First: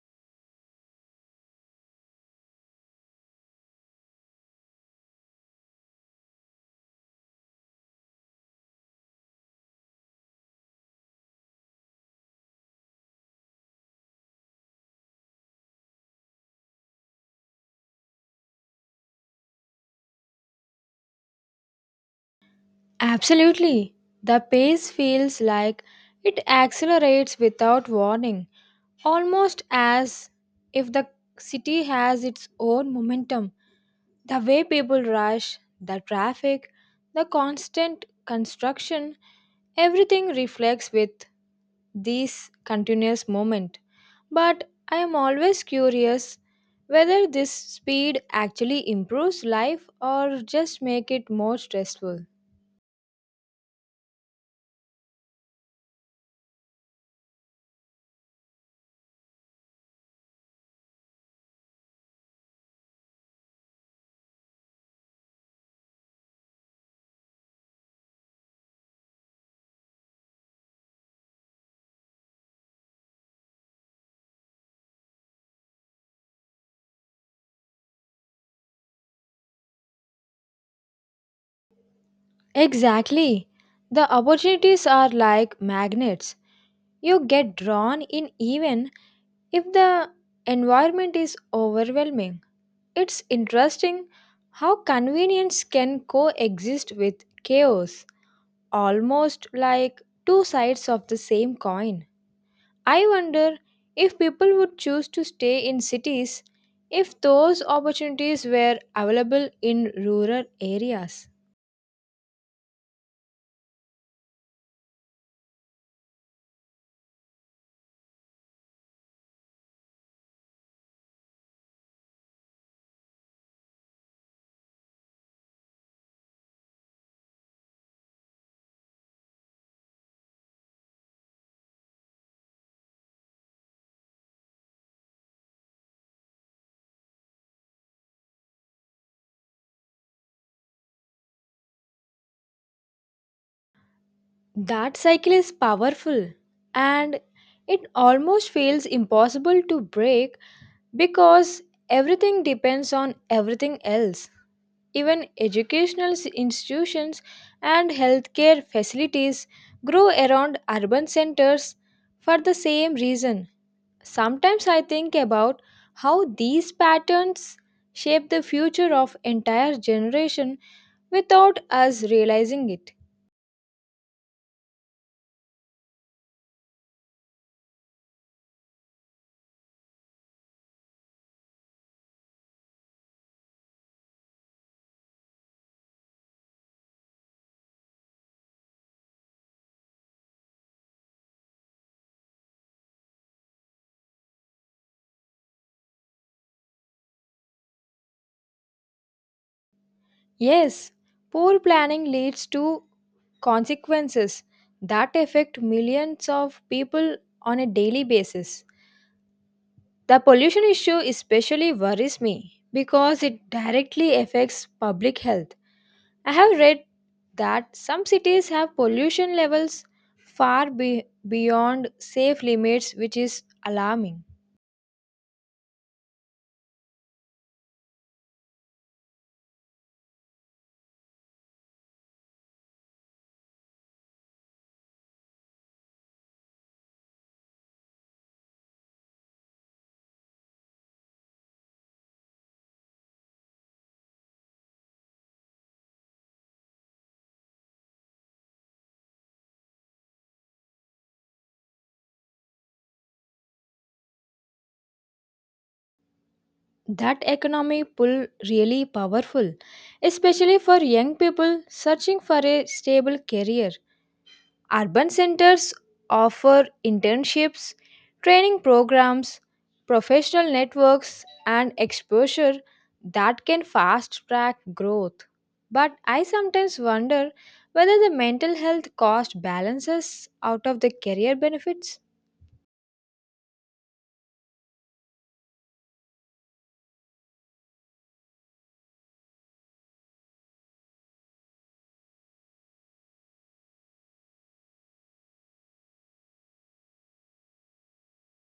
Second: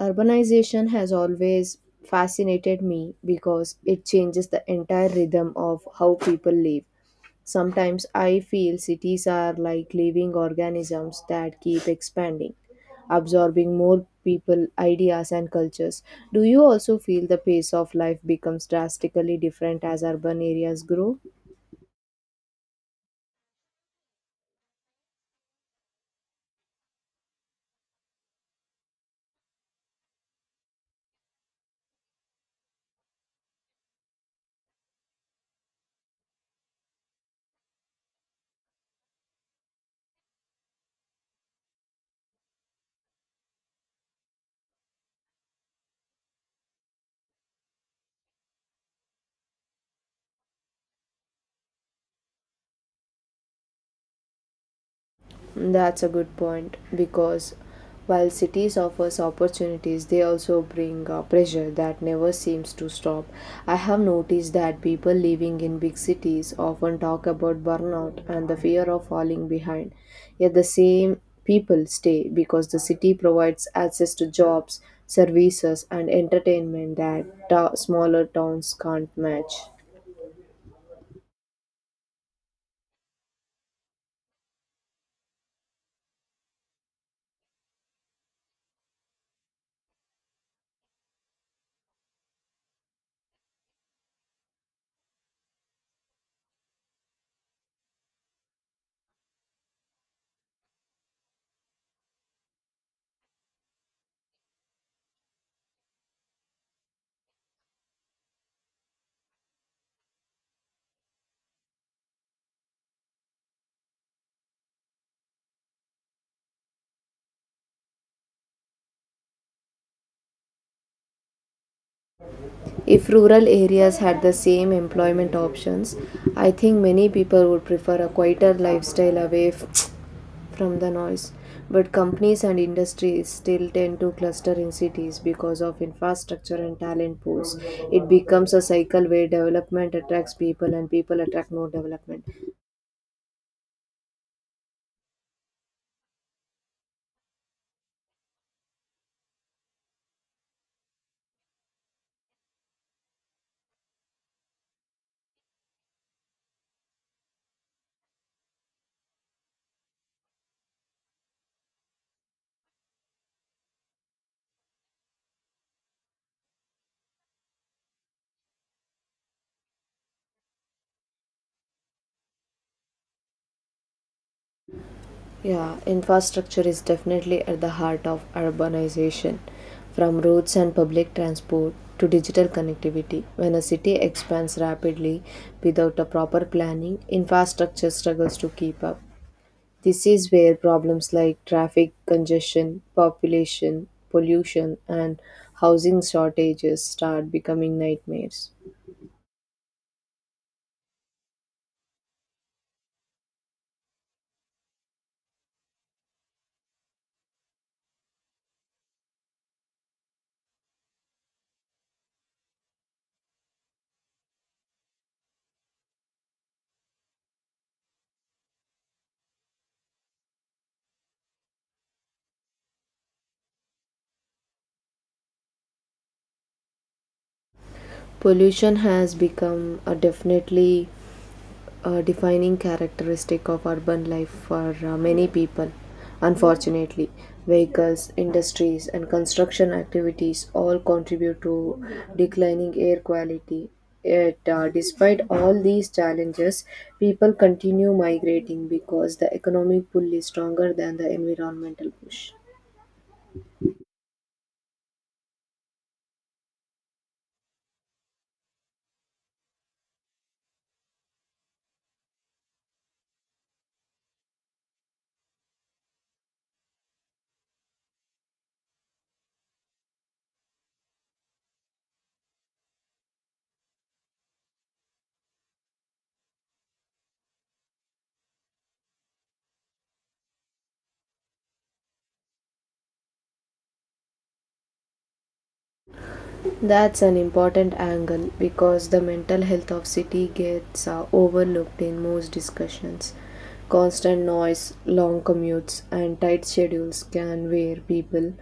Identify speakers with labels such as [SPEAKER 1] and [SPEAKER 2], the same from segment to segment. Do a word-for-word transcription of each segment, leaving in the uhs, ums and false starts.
[SPEAKER 1] Urbanization has always fascinated me because it changes the entire rhythm of how people live. Sometimes I feel cities are like living organisms that keep expanding, absorbing more people, ideas, and cultures. Do you also feel the pace of life becomes drastically different as urban areas grow?
[SPEAKER 2] Absolutely. The pace feels like it accelerates without warning, almost as if the city has its own momentum. The way people rush, the traffic, the constant construction, everything reflects with this continuous moment. But I am always curious whether this speed actually improves life or just make it more stressful.
[SPEAKER 1] That's a good point because while cities offers opportunities, they also bring uh, pressure that never seems to stop. I have noticed that people living in big cities often talk about burnout and the fear of falling behind. Yet the same people stay because the city provides access to jobs, services, and entertainment that ta- smaller towns can't match.
[SPEAKER 2] Exactly. The opportunities are like magnets. You get drawn in even if the environment is overwhelming. It's interesting how convenience can coexist with chaos, almost like two sides of the same coin. I wonder if people would choose to stay in cities if those opportunities were available in rural areas.
[SPEAKER 1] If rural areas had the same employment options, I think many people would prefer a quieter lifestyle away f- from the noise. But companies and industries still tend to cluster in cities because of infrastructure and talent pools. It becomes a cycle where development attracts people and people attract more development.
[SPEAKER 2] That cycle is powerful and it almost feels impossible to break because everything depends on everything else. Even educational s- institutions and healthcare facilities grow around urban centers for the same reason. Sometimes I think about how these patterns shape the future of entire generation without us realizing it.
[SPEAKER 1] Yeah, infrastructure is definitely at the heart of urbanization. From roads and public transport to digital connectivity, when a city expands rapidly without a proper planning, infrastructure struggles to keep up. This is where problems like traffic congestion, population, pollution, and housing shortages start becoming nightmares.
[SPEAKER 2] Yes, poor planning leads to consequences that affect millions of people on a daily basis. The pollution issue especially worries me because it directly affects public health. I have read that some cities have pollution levels far be- beyond safe limits, which is alarming.
[SPEAKER 1] Pollution has become a definitely a defining characteristic of urban life for uh, many people. Unfortunately, vehicles, industries, and construction activities all contribute to declining air quality. Yet, uh, despite all these challenges, people continue migrating because the economic pull is stronger than the environmental push.
[SPEAKER 2] That economic pull really powerful, especially for young people searching for a stable career. Urban centers offer internships, training programs, professional networks, and exposure that can fast track growth. But I sometimes wonder whether the mental health cost balances out of the career benefits.
[SPEAKER 1] That's an important angle because the mental health of city gets uh, overlooked in most discussions. Constant noise, long commutes, and tight schedules can wear people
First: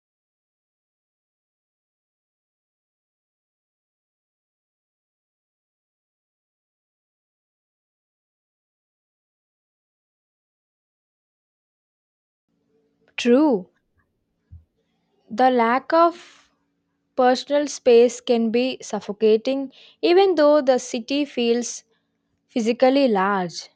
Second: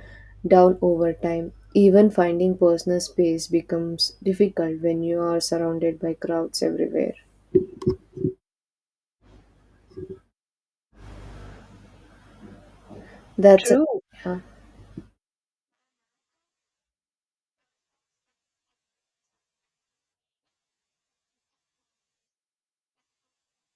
[SPEAKER 1] down over time. Even finding personal space becomes difficult when you are surrounded by crowds everywhere.
[SPEAKER 2] True,
[SPEAKER 1] That's a, True, yeah.
[SPEAKER 2] the lack of personal space can be suffocating even though the city feels physically large.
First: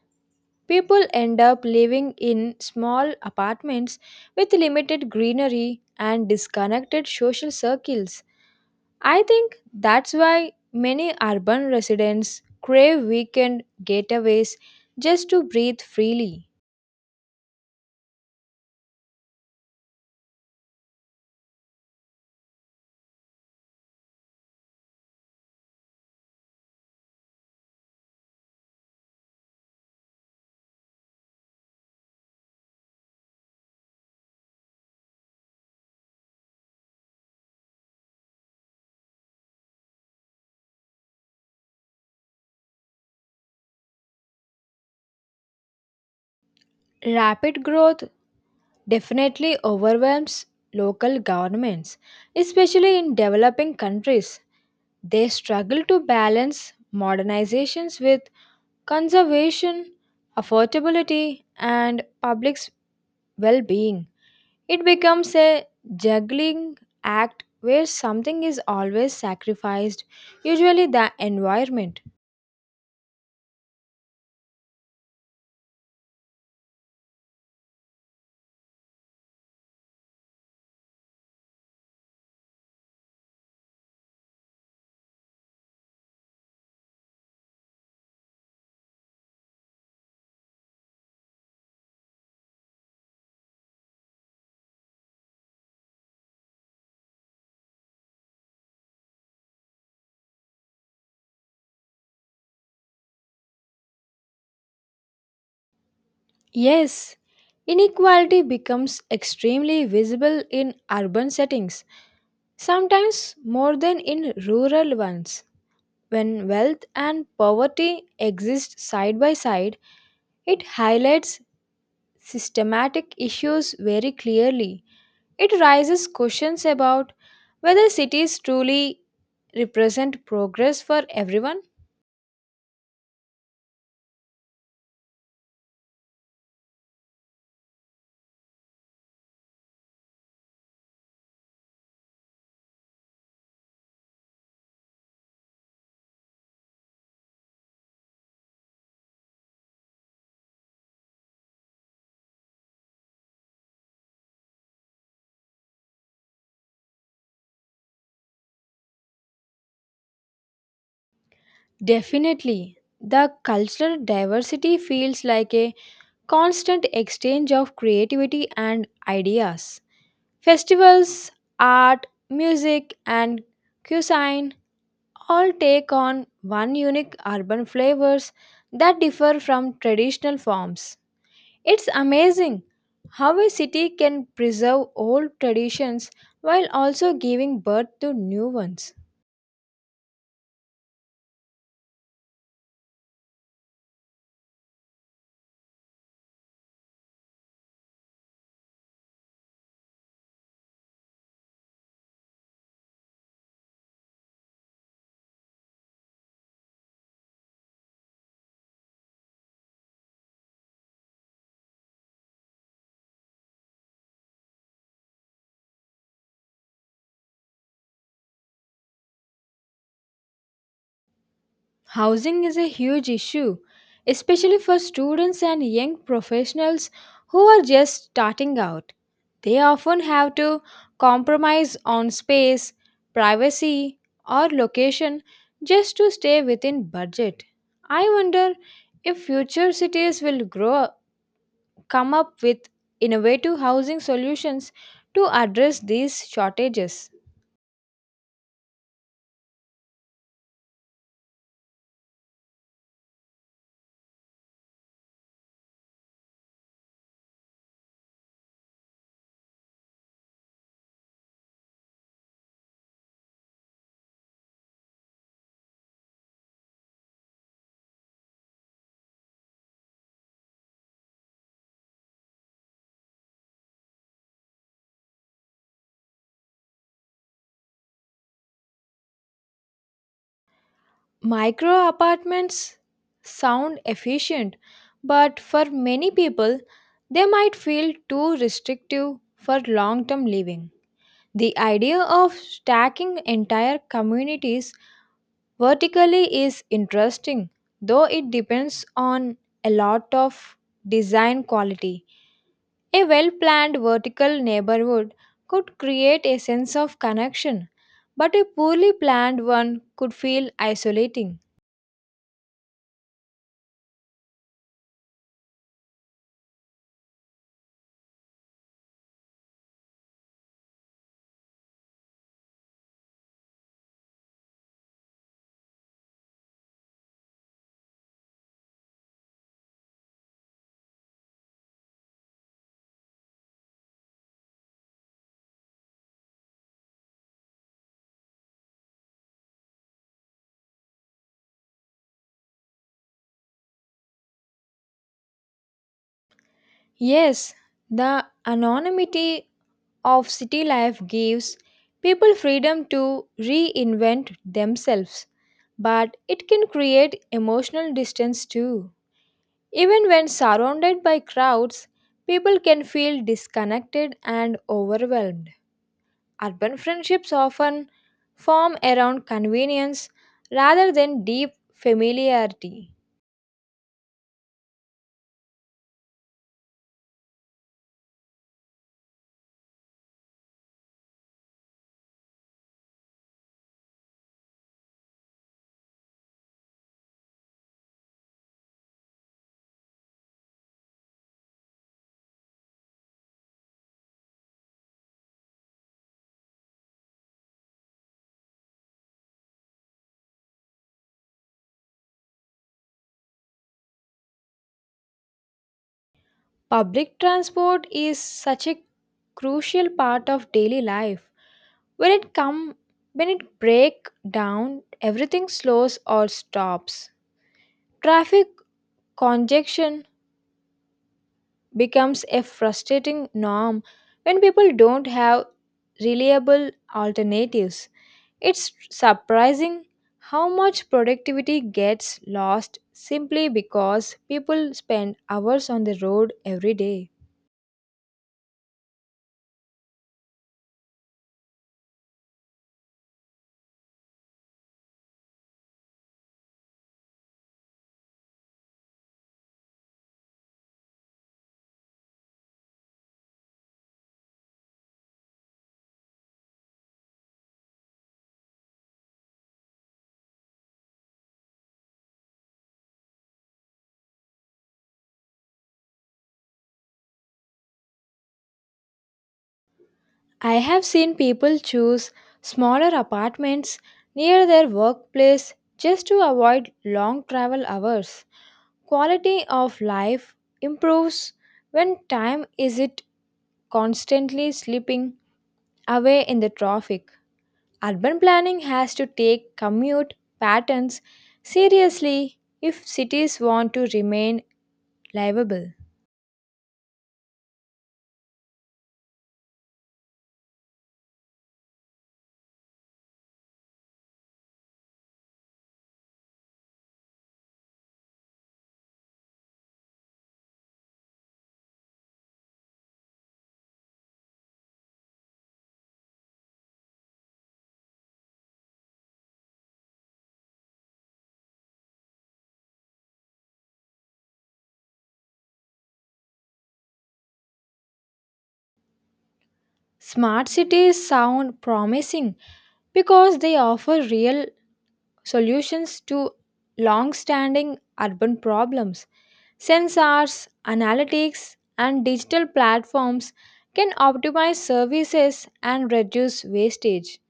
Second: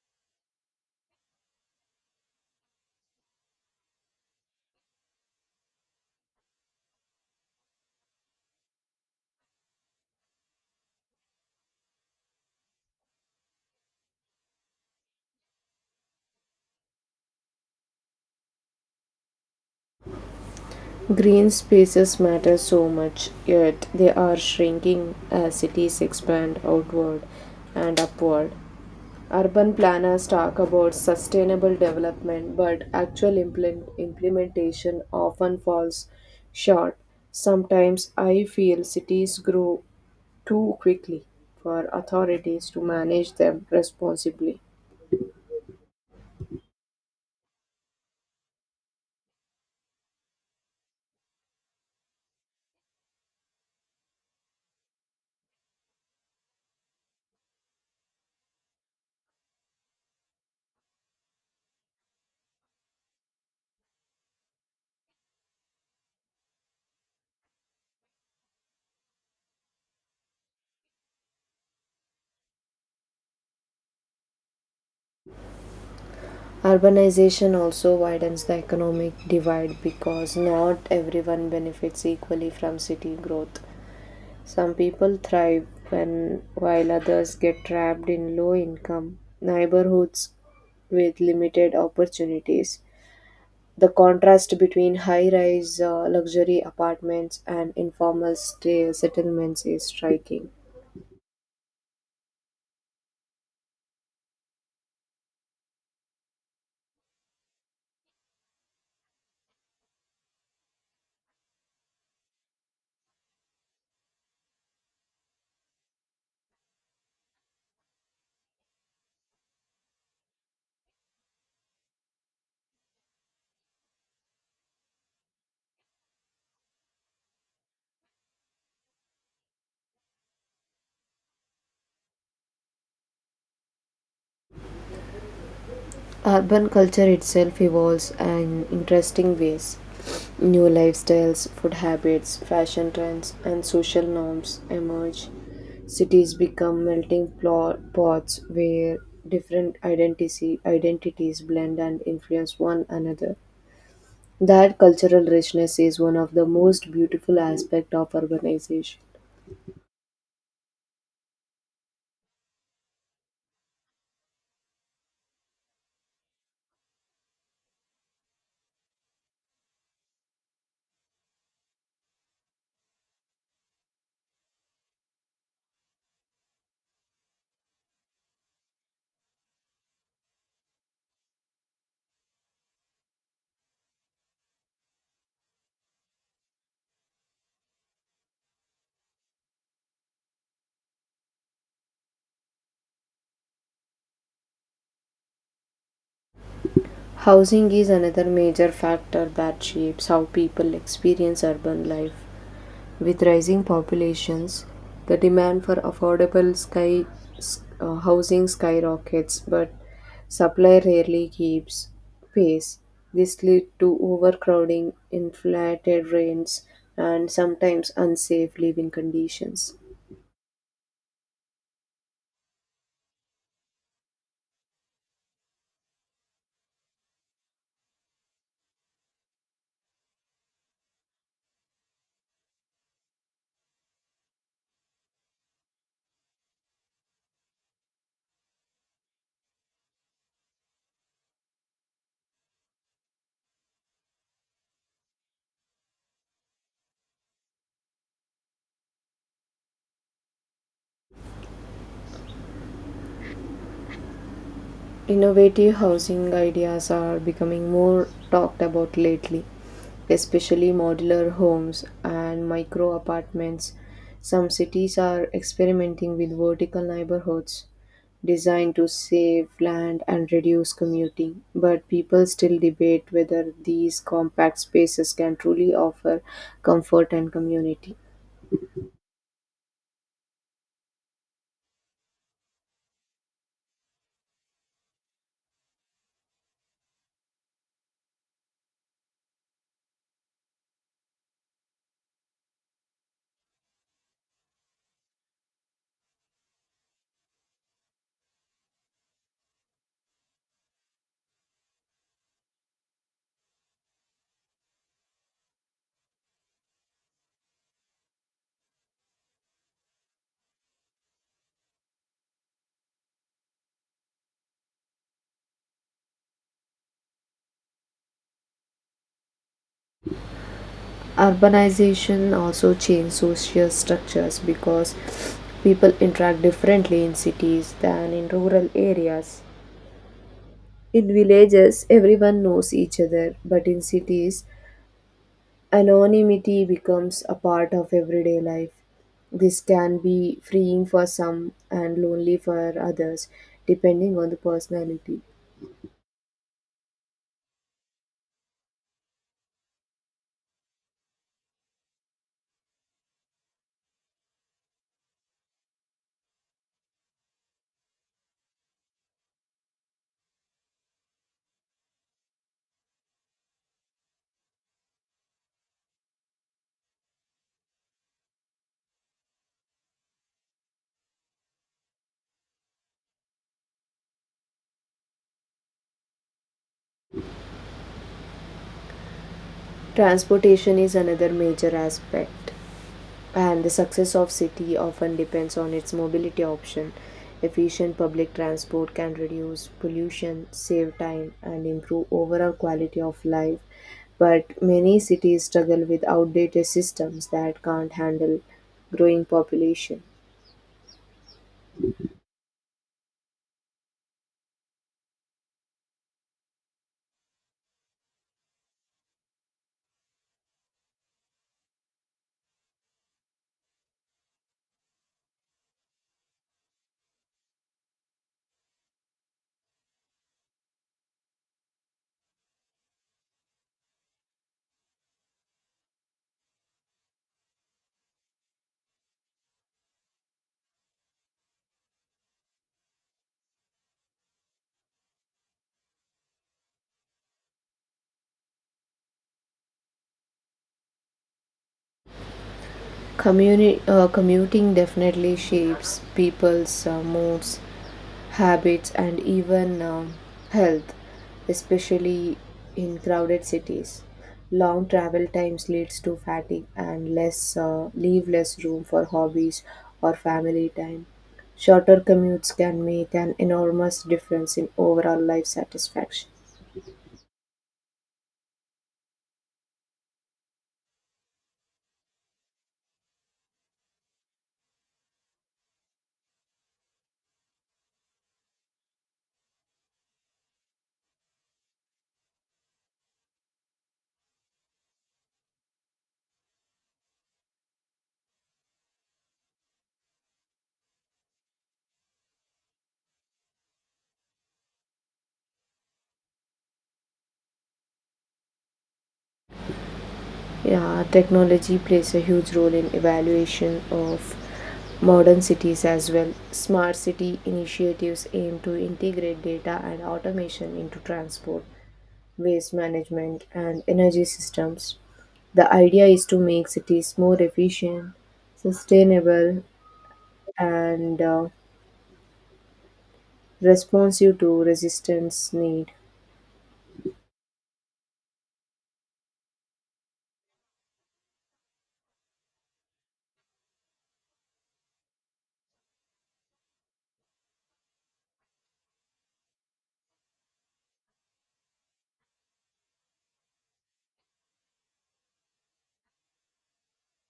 [SPEAKER 2] People end up living in small apartments with limited greenery and disconnected social circles. I think that's why many urban residents crave weekend getaways just to breathe freely.
[SPEAKER 1] Green spaces matter so much, yet they are shrinking as cities expand outward and upward. Urban planners talk about sustainable development, but actual implement- implementation often falls short. Sometimes I feel cities grow too quickly for authorities to manage them responsibly.
[SPEAKER 2] Rapid growth definitely overwhelms local governments, especially in developing countries. They struggle to balance modernizations with conservation, affordability, and public's well being. It becomes a juggling act where something is always sacrificed, usually the environment.
[SPEAKER 1] Urbanization also widens the economic divide because not everyone benefits equally from city growth. Some people thrive when, while others get trapped in low income neighborhoods with limited opportunities. The contrast between high rise luxury apartments and informal stay settlements is striking.
[SPEAKER 2] Yes, inequality becomes extremely visible in urban settings, sometimes more than in rural ones. When wealth and poverty exist side by side, it highlights systematic issues very clearly. It raises questions about whether cities truly represent progress for everyone.
[SPEAKER 1] Urban culture itself evolves in interesting ways. New lifestyles, food habits, fashion trends, and social norms emerge. Cities become melting plo- pots where different identity, identities blend and influence one another. That cultural richness is one of the most beautiful aspects of urbanization.
[SPEAKER 2] Definitely, the cultural diversity feels like a constant exchange of creativity and ideas. Festivals, art, music, and cuisine all take on one unique urban flavors that differ from traditional forms. It's amazing how a city can preserve old traditions while also giving birth to new ones.
[SPEAKER 1] Housing is another major factor that shapes how people experience urban life. With rising populations, the demand for affordable sky s- uh, housing skyrockets, but supply rarely keeps pace. This leads to overcrowding, inflated rents, and sometimes unsafe living conditions.
[SPEAKER 2] Housing is a huge issue, especially for students and young professionals who are just starting out. They often have to compromise on space, privacy, or location just to stay within budget. I wonder if future cities will grow come up with innovative housing solutions to address these shortages.
[SPEAKER 1] Innovative housing ideas are becoming more talked about lately, especially modular homes and micro apartments. Some cities are experimenting with vertical neighborhoods designed to save land and reduce commuting, but people still debate whether these compact spaces can truly offer comfort and community.
[SPEAKER 2] Micro apartments sound efficient, but for many people, they might feel too restrictive for long term living. The idea of stacking entire communities vertically is interesting, though it depends on a lot of design quality. A well planned vertical neighborhood could create a sense of connection, but a poorly planned one could feel isolating.
[SPEAKER 1] Urbanization also change social structures because people interact differently in cities than in rural areas. In villages everyone knows each other, but in cities anonymity becomes a part of everyday life. This can be freeing for some and lonely for others depending on the personality.
[SPEAKER 2] Yes, the anonymity of city life gives people freedom to reinvent themselves, but it can create emotional distance too. Even when surrounded by crowds, people can feel disconnected and overwhelmed. Urban friendships often form around convenience rather than deep familiarity.
[SPEAKER 1] Transportation is another major aspect, and the success of city often depends on its mobility option. Efficient public transport can reduce pollution, save time, and improve overall quality of life, but many cities struggle with outdated systems that can't handle growing population.
[SPEAKER 2] Public transport is such a crucial part of daily life. When it come when it break down, everything slows or stops. Traffic congestion becomes a frustrating norm when people don't have reliable alternatives. It's surprising how much productivity gets lost simply because people spend hours on the road every day.
[SPEAKER 1] Communi- uh, commuting definitely shapes people's uh, moods, habits, and even um, health, especially in crowded cities. Long travel times leads to fatigue and less uh, leave less room for hobbies or family time. Shorter commutes can make an enormous difference in overall life satisfaction.
[SPEAKER 2] I have seen people choose smaller apartments near their workplace just to avoid long travel hours. Quality of life improves when time isn't constantly slipping away in the traffic. Urban planning has to take commute patterns seriously if cities want to remain livable.
[SPEAKER 1] Yeah, technology plays a huge role in evaluation of modern cities as well. Smart city initiatives aim to integrate data and automation into transport, waste management, and energy systems. The idea is to make cities more efficient, sustainable, and uh, responsive to resistance need.
[SPEAKER 2] Smart cities sound promising because they offer real solutions to long standing urban problems. Sensors, analytics, and digital platforms can optimize services and reduce wastage.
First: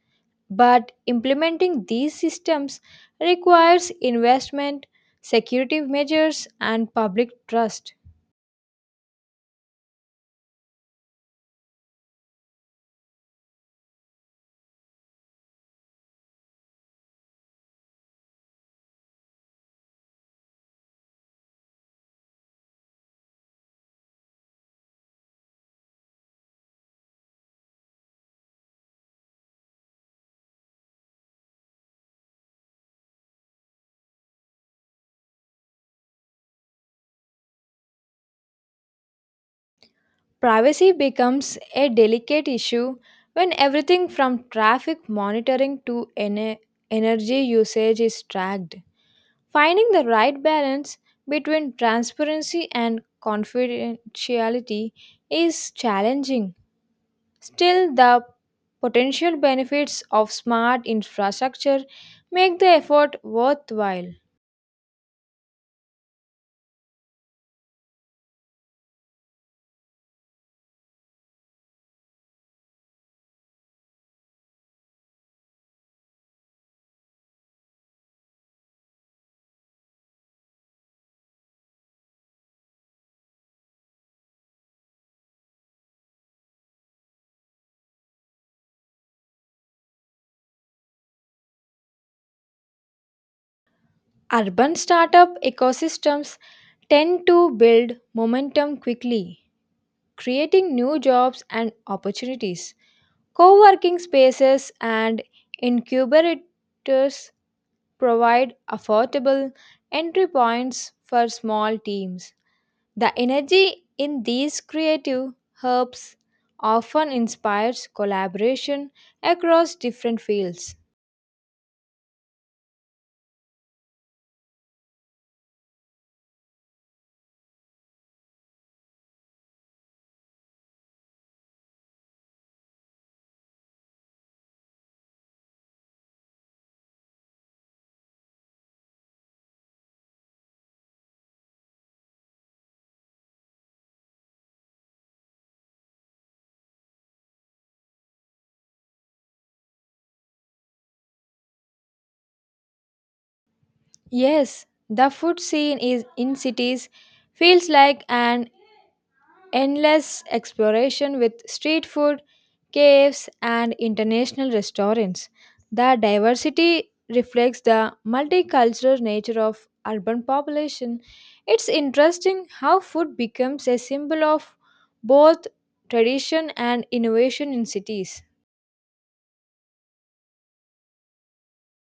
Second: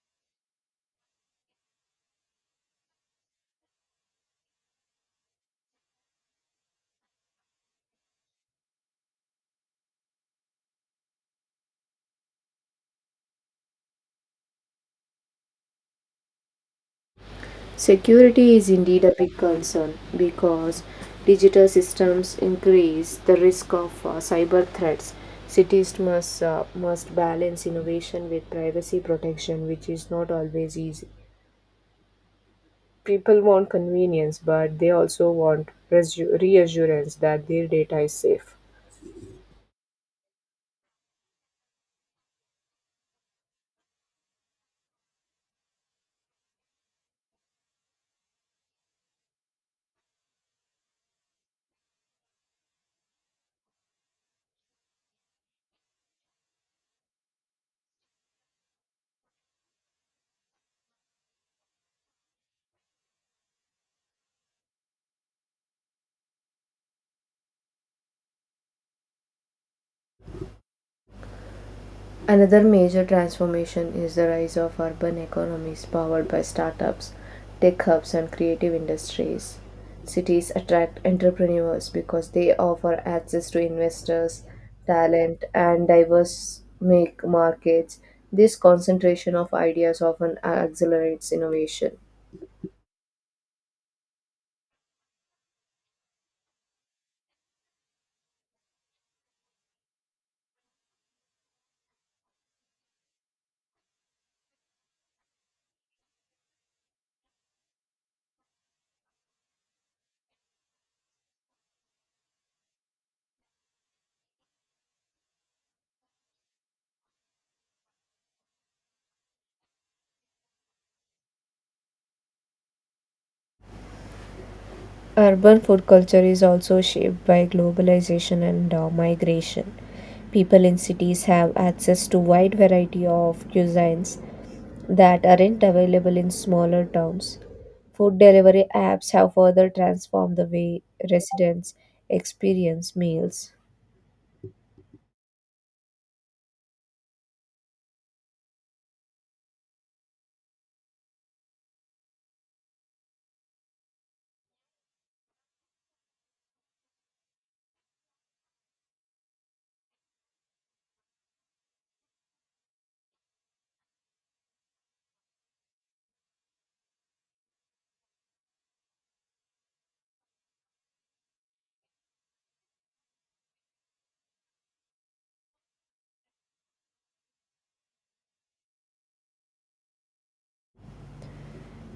[SPEAKER 2] But implementing these systems requires investment, security measures, and public trust.
[SPEAKER 1] Security is indeed a big concern because digital systems increase the risk of uh, cyber threats. Cities must, uh, must balance innovation with privacy protection, which is not always easy. People want convenience, but they also want reassu- reassurance that their data is safe.
[SPEAKER 2] Privacy becomes a delicate issue when everything from traffic monitoring to ene- energy usage is tracked. Finding the right balance between transparency and confidentiality is challenging. Still, the potential benefits of smart infrastructure make the effort worthwhile.
[SPEAKER 1] Another major transformation is the rise of urban economies powered by startups, tech hubs, and creative industries. Cities attract entrepreneurs because they offer access to investors, talent, and diverse make markets. This concentration of ideas often accelerates innovation.
[SPEAKER 2] Urban startup ecosystems tend to build momentum quickly, creating new jobs and opportunities. Co working spaces and incubators provide affordable entry points for small teams. The energy in these creative herbs often inspires collaboration across different fields.
[SPEAKER 1] Urban food culture is also shaped by globalization and uh, migration. People in cities have access to wide variety of cuisines that aren't available in smaller towns. Food delivery apps have further transformed the way residents experience meals.
[SPEAKER 2] Yes, the food scene is in cities feels like an endless exploration with street food, caves, and international restaurants. The diversity reflects the multicultural nature of urban population. It's interesting how food becomes a symbol of both tradition and innovation in cities.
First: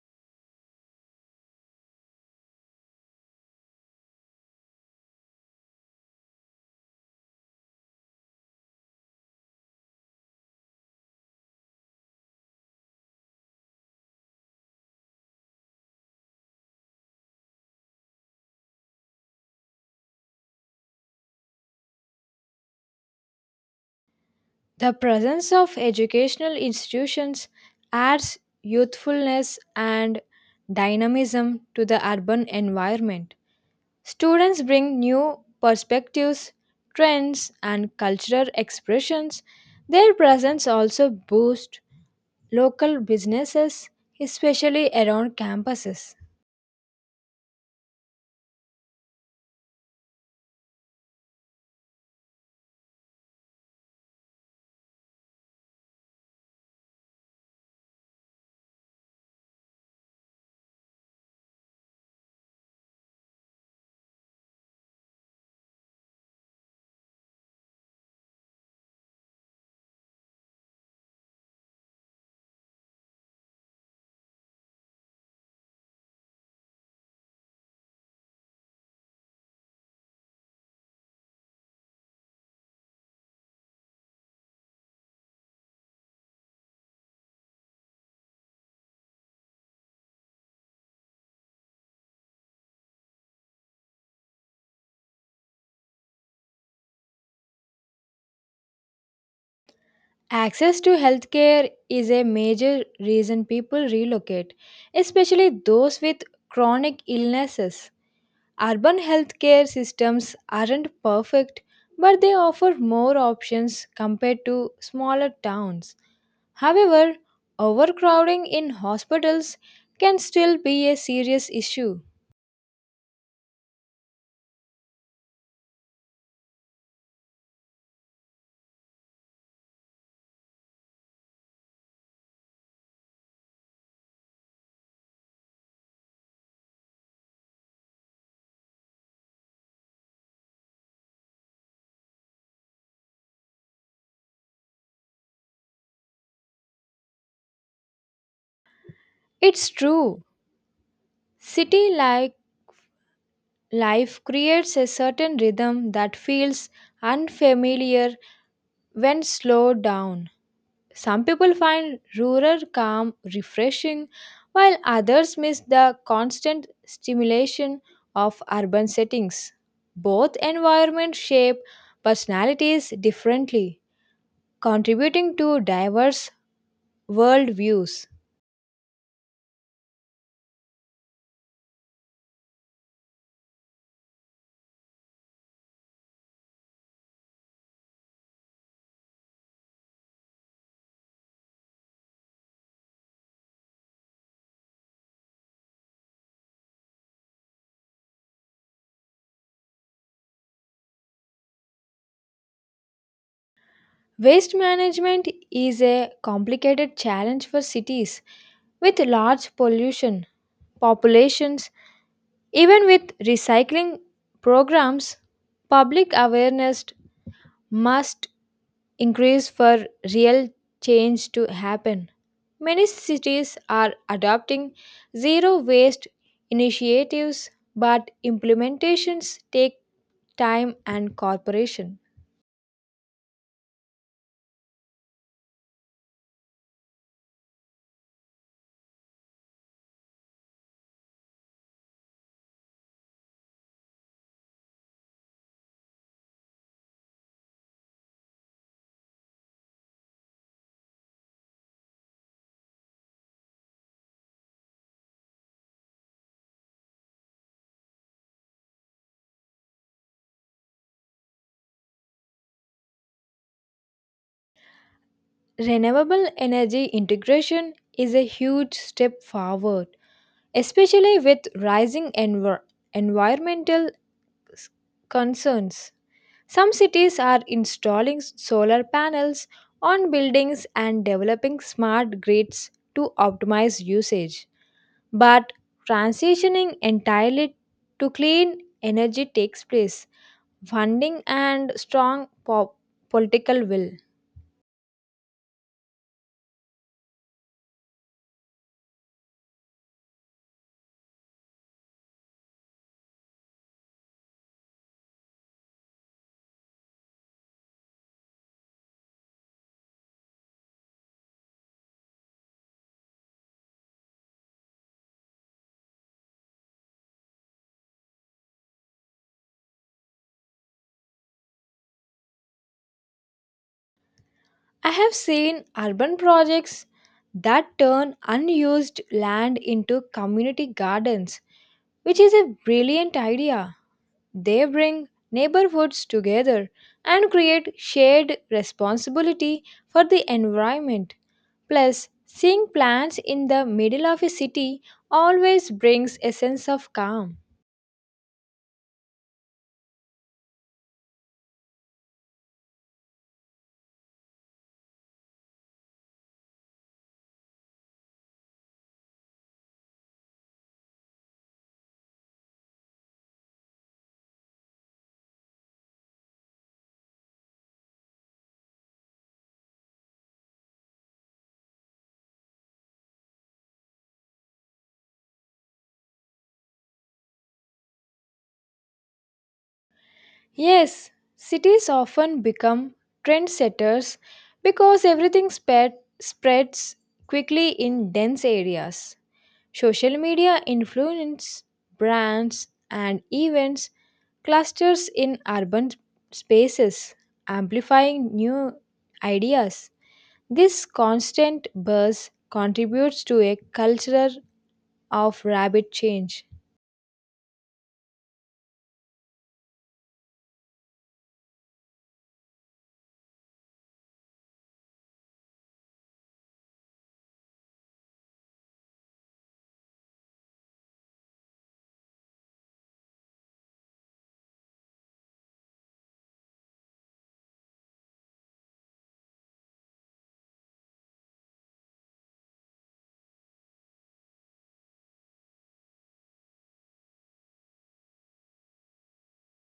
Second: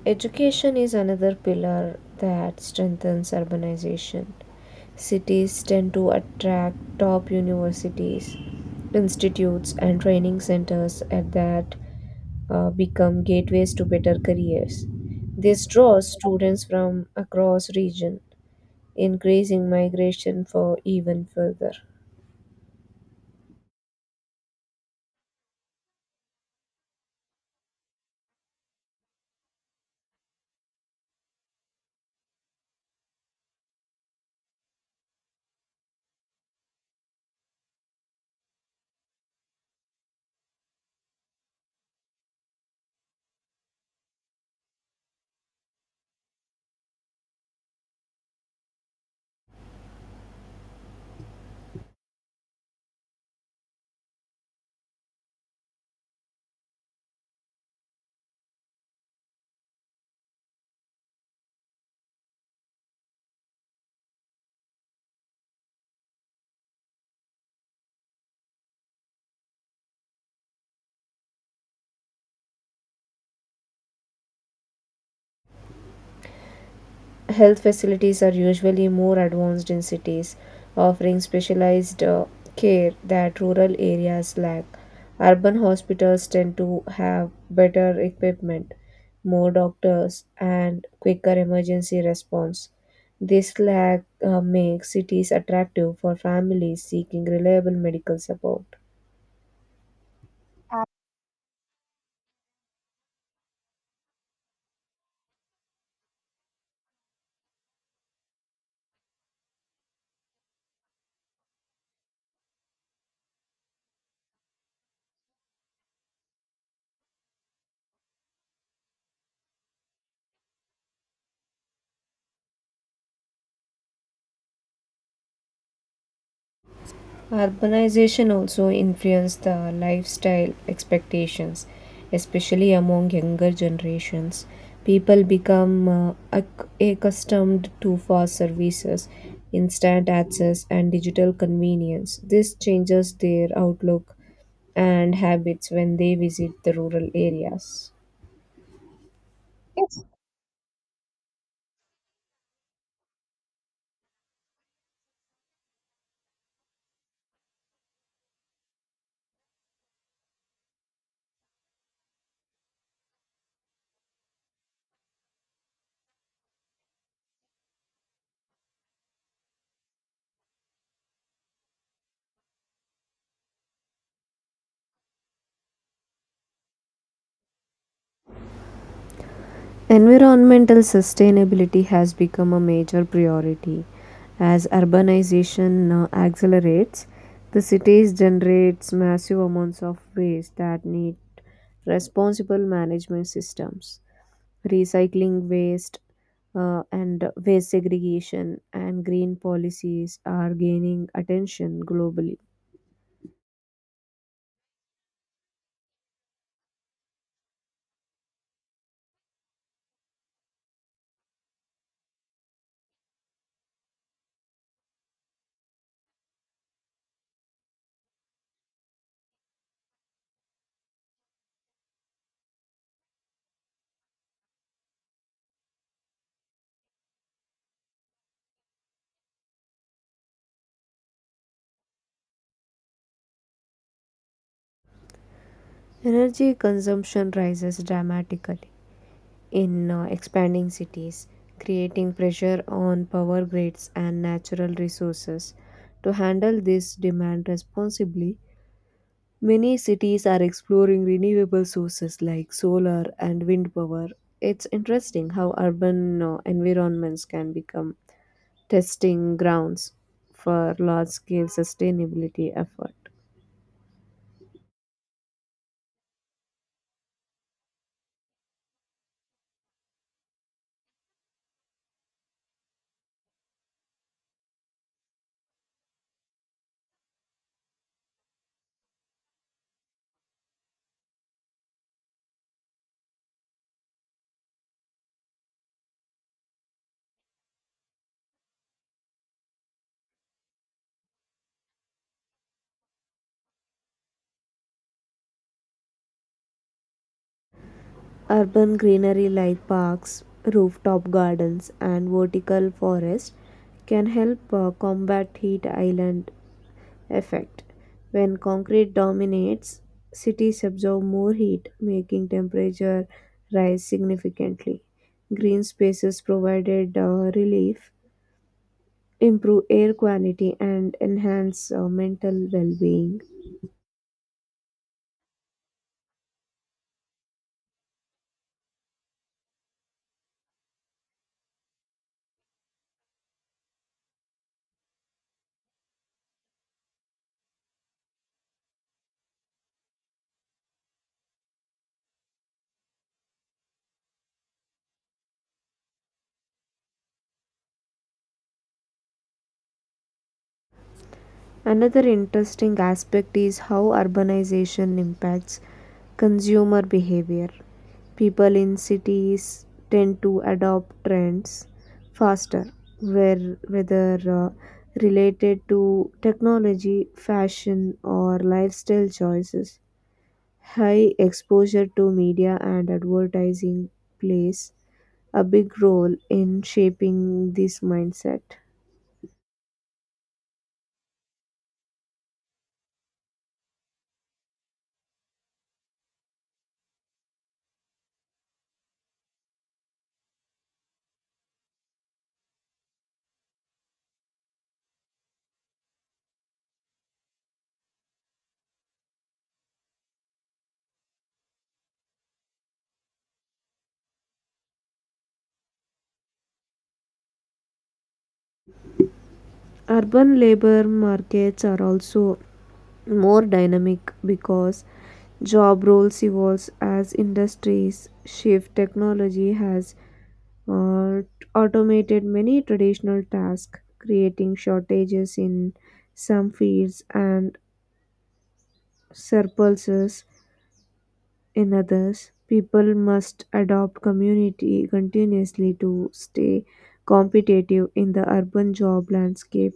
[SPEAKER 1] Education is another pillar that strengthens urbanization. Cities tend to attract top universities, institutes, and training centers at that uh, become gateways to better careers. This draws students from across region, increasing migration for even further.
[SPEAKER 2] The presence of educational institutions adds youthfulness and dynamism to the urban environment. Students bring new perspectives, trends, and cultural expressions. Their presence also boosts local businesses, especially around campuses.
[SPEAKER 1] Health facilities are usually more advanced in cities, offering specialized uh, care that rural areas lack. Urban hospitals tend to have better equipment, more doctors, and quicker emergency response. This lack uh, makes cities attractive for families seeking reliable medical support.
[SPEAKER 2] Access to healthcare is a major reason people relocate, especially those with chronic illnesses. Urban healthcare systems aren't perfect, but they offer more options compared to smaller towns. However, overcrowding in hospitals can still be a serious issue.
[SPEAKER 1] Urbanization also influenced the lifestyle expectations, especially among younger generations. People become uh, acc- accustomed to fast services, instant access, and digital convenience. This changes their outlook and habits when they visit the rural areas.
[SPEAKER 2] It's true. City like life creates a certain rhythm that feels unfamiliar when slowed down. Some people find rural calm refreshing, while others miss the constant stimulation of urban settings. Both environments shape personalities differently, contributing to diverse World views.
[SPEAKER 1] Environmental sustainability has become a major priority. As urbanization uh, accelerates, the cities generates massive amounts of waste that need responsible management systems. Recycling waste uh, and waste segregation and green policies are gaining attention globally.
[SPEAKER 2] Waste management is a complicated challenge for cities with large pollution populations. Even with recycling programs, public awareness must increase for real change to happen. Many cities are adopting zero waste initiatives, but implementations take time and cooperation.
[SPEAKER 1] Energy consumption rises dramatically in uh, expanding cities, creating pressure on power grids and natural resources. To handle this demand responsibly, many cities are exploring renewable sources like solar and wind power. It's interesting how urban uh, environments can become testing grounds for large scale sustainability effort.
[SPEAKER 2] Renewable energy integration is a huge step forward, especially with rising envir- environmental s- concerns. Some cities are installing s- solar panels on buildings and developing smart grids to optimize usage. But transitioning entirely to clean energy takes place, funding, and strong po- political will.
[SPEAKER 1] Urban greenery like parks, rooftop gardens, and vertical forests can help uh, combat heat island effect. When concrete dominates, cities absorb more heat, making temperature rise significantly. Green spaces provided uh, relief, improve air quality, and enhance uh, mental well-being.
[SPEAKER 2] I have seen urban projects that turn unused land into community gardens, which is a brilliant idea. They bring neighborhoods together and create shared responsibility for the environment. Plus, seeing plants in the middle of a city always brings a sense of calm.
[SPEAKER 1] Another interesting aspect is how urbanization impacts consumer behavior. People in cities tend to adopt trends faster, where, whether uh, related to technology, fashion, or lifestyle choices. High exposure to media and advertising plays a big role in shaping this mindset.
[SPEAKER 2] Yes, cities often become trendsetters because everything spread, spreads quickly in dense areas. Social media influence brands and events clusters in urban spaces, amplifying new ideas. This constant buzz contributes to a culture of rapid change.
[SPEAKER 1] Urban labor markets are also more dynamic because job roles evolve as industries shift. Technology has uh, automated many traditional tasks, creating shortages in some fields and surpluses in others. People must adopt community continuously to stay competitive in the urban job landscape.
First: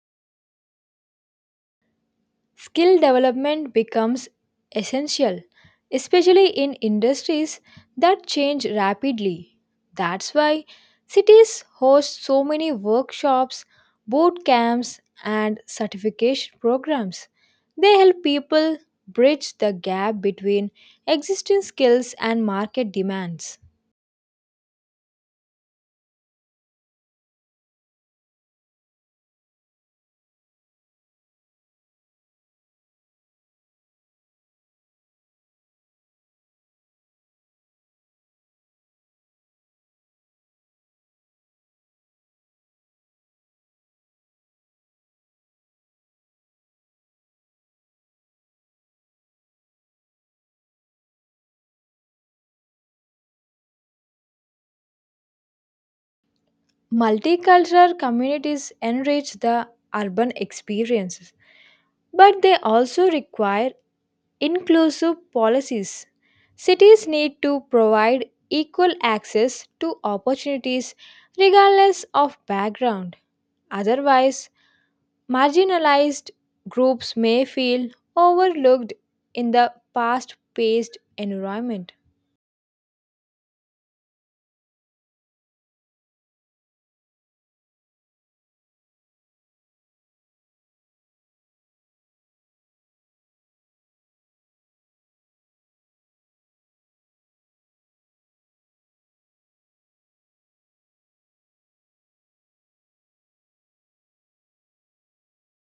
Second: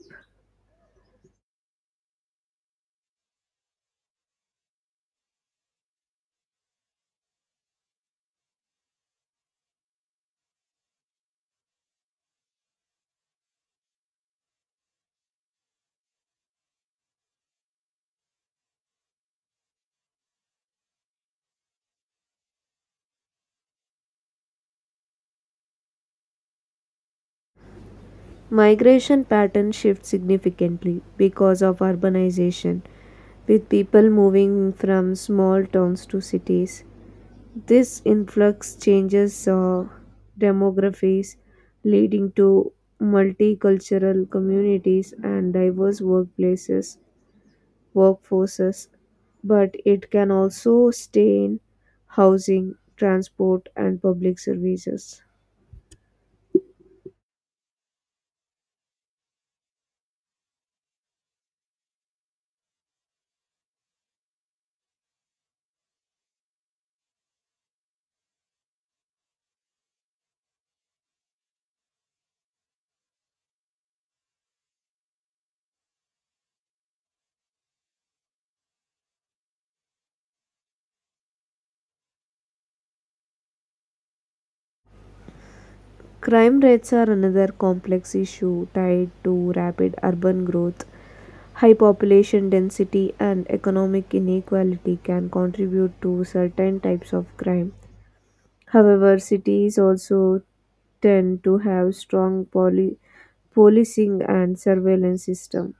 [SPEAKER 2] Skill development becomes essential, especially in industries that change rapidly. That's why cities host so many workshops, boot camps, and certification programs. They help people bridge the gap between existing skills and market demands.
[SPEAKER 1] Migration patterns shift significantly because of urbanization, with people moving from small towns to cities. This influx changes uh, demographies, leading to multicultural communities and diverse workplaces, workforces. But it can also stain housing, transport, and public services.
[SPEAKER 2] Multicultural communities enrich the urban experiences, but they also require inclusive policies. Cities need to provide equal access to opportunities regardless of background. Otherwise, marginalized groups may feel overlooked in the fast paced environment.
[SPEAKER 1] Crime rates are another complex issue tied to rapid urban growth. High population density and economic inequality can contribute to certain types of crime. However, cities also tend to have strong poli- policing and surveillance system.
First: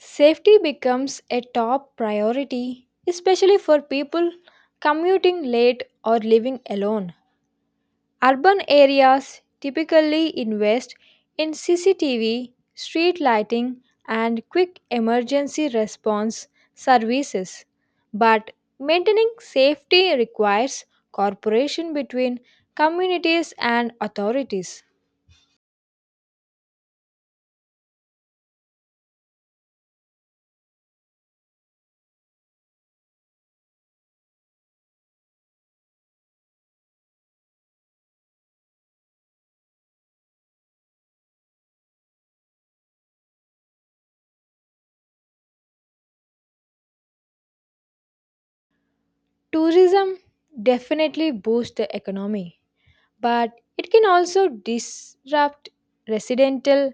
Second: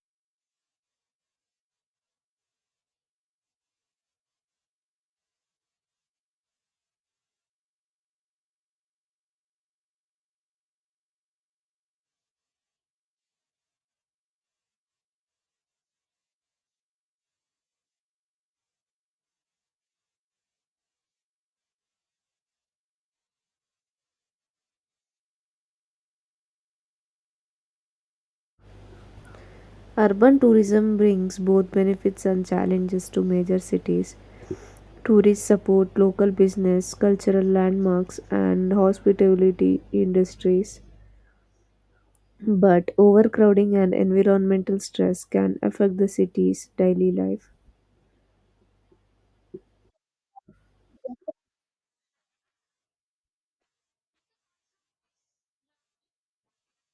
[SPEAKER 2] Safety becomes a top priority, especially for people commuting late or living alone. Urban areas typically invest in C C T V, street lighting, and quick emergency response services, but maintaining safety requires cooperation between communities and authorities.
[SPEAKER 1] Urban tourism brings both benefits and challenges to major cities. Tourists support local business, cultural landmarks, and hospitality industries. But overcrowding and environmental stress can affect the city's daily life.
[SPEAKER 2] Tourism definitely boosts the economy, but it can also disrupt residential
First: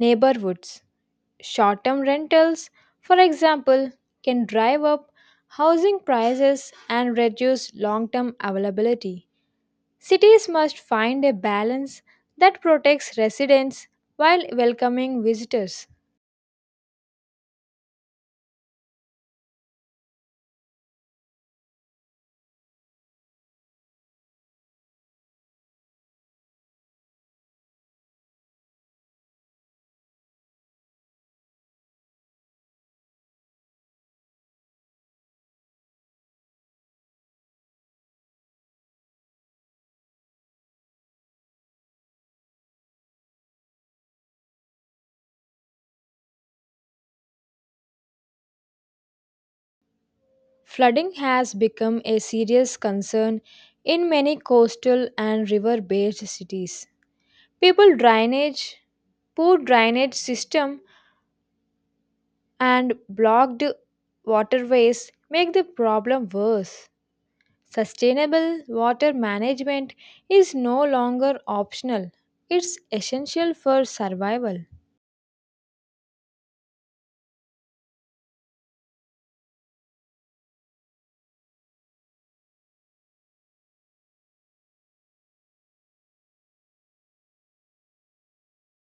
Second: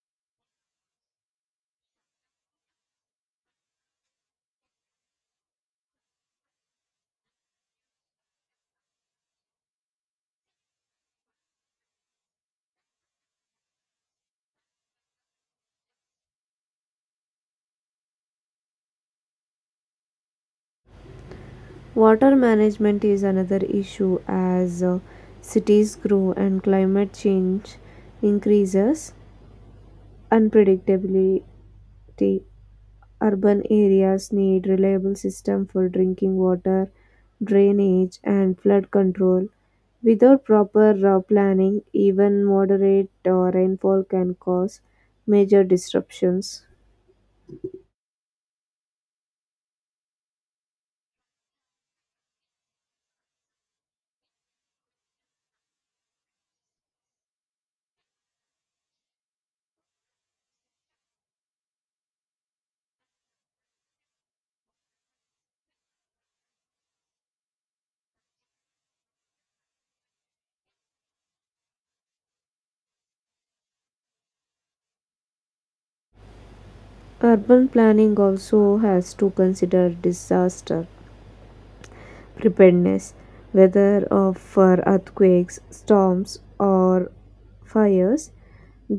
[SPEAKER 2] neighborhoods. Short term rentals, for example, can drive up housing prices and reduce long term availability. Cities must find a balance that protects residents while welcoming visitors.
[SPEAKER 1] Water management is another issue as uh, cities grow and climate change increases unpredictability. Urban areas need reliable system for drinking water, drainage and flood control. Without proper uh, planning, even moderate uh, rainfall can cause major disruptions.
[SPEAKER 2] Flooding has become a serious concern in many coastal and river based cities. People drainage, poor drainage system, and blocked waterways make the problem worse. Sustainable water management is no longer optional, it's essential for survival.
[SPEAKER 1] Urban planning also has to consider disaster preparedness, whether of- for earthquakes, storms, or fires.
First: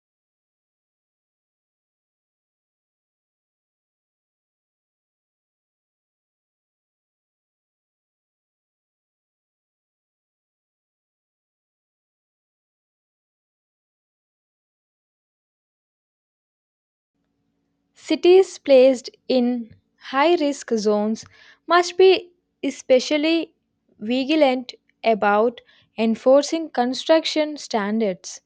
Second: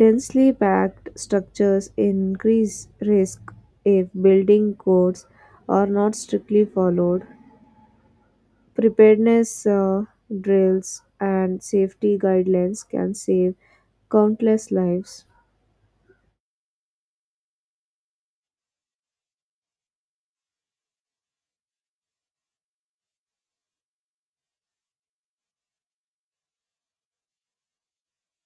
[SPEAKER 1] Densely packed structures increase risk if building codes are not strictly followed. Preparedness uh, drills and safety guidelines can save countless lives.
[SPEAKER 2] Cities placed in high risk zones must be especially vigilant about enforcing construction standards.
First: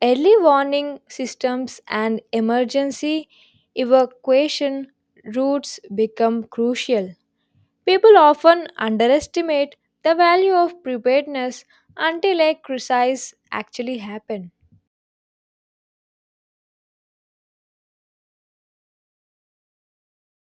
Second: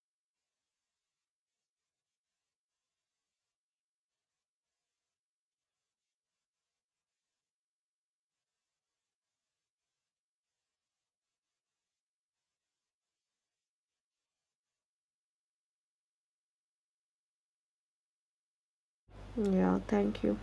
[SPEAKER 2] Early warning systems and emergency evacuation routes become crucial. People often underestimate the value of preparedness until a crisis actually happens.
[SPEAKER 1] Yeah, thank you.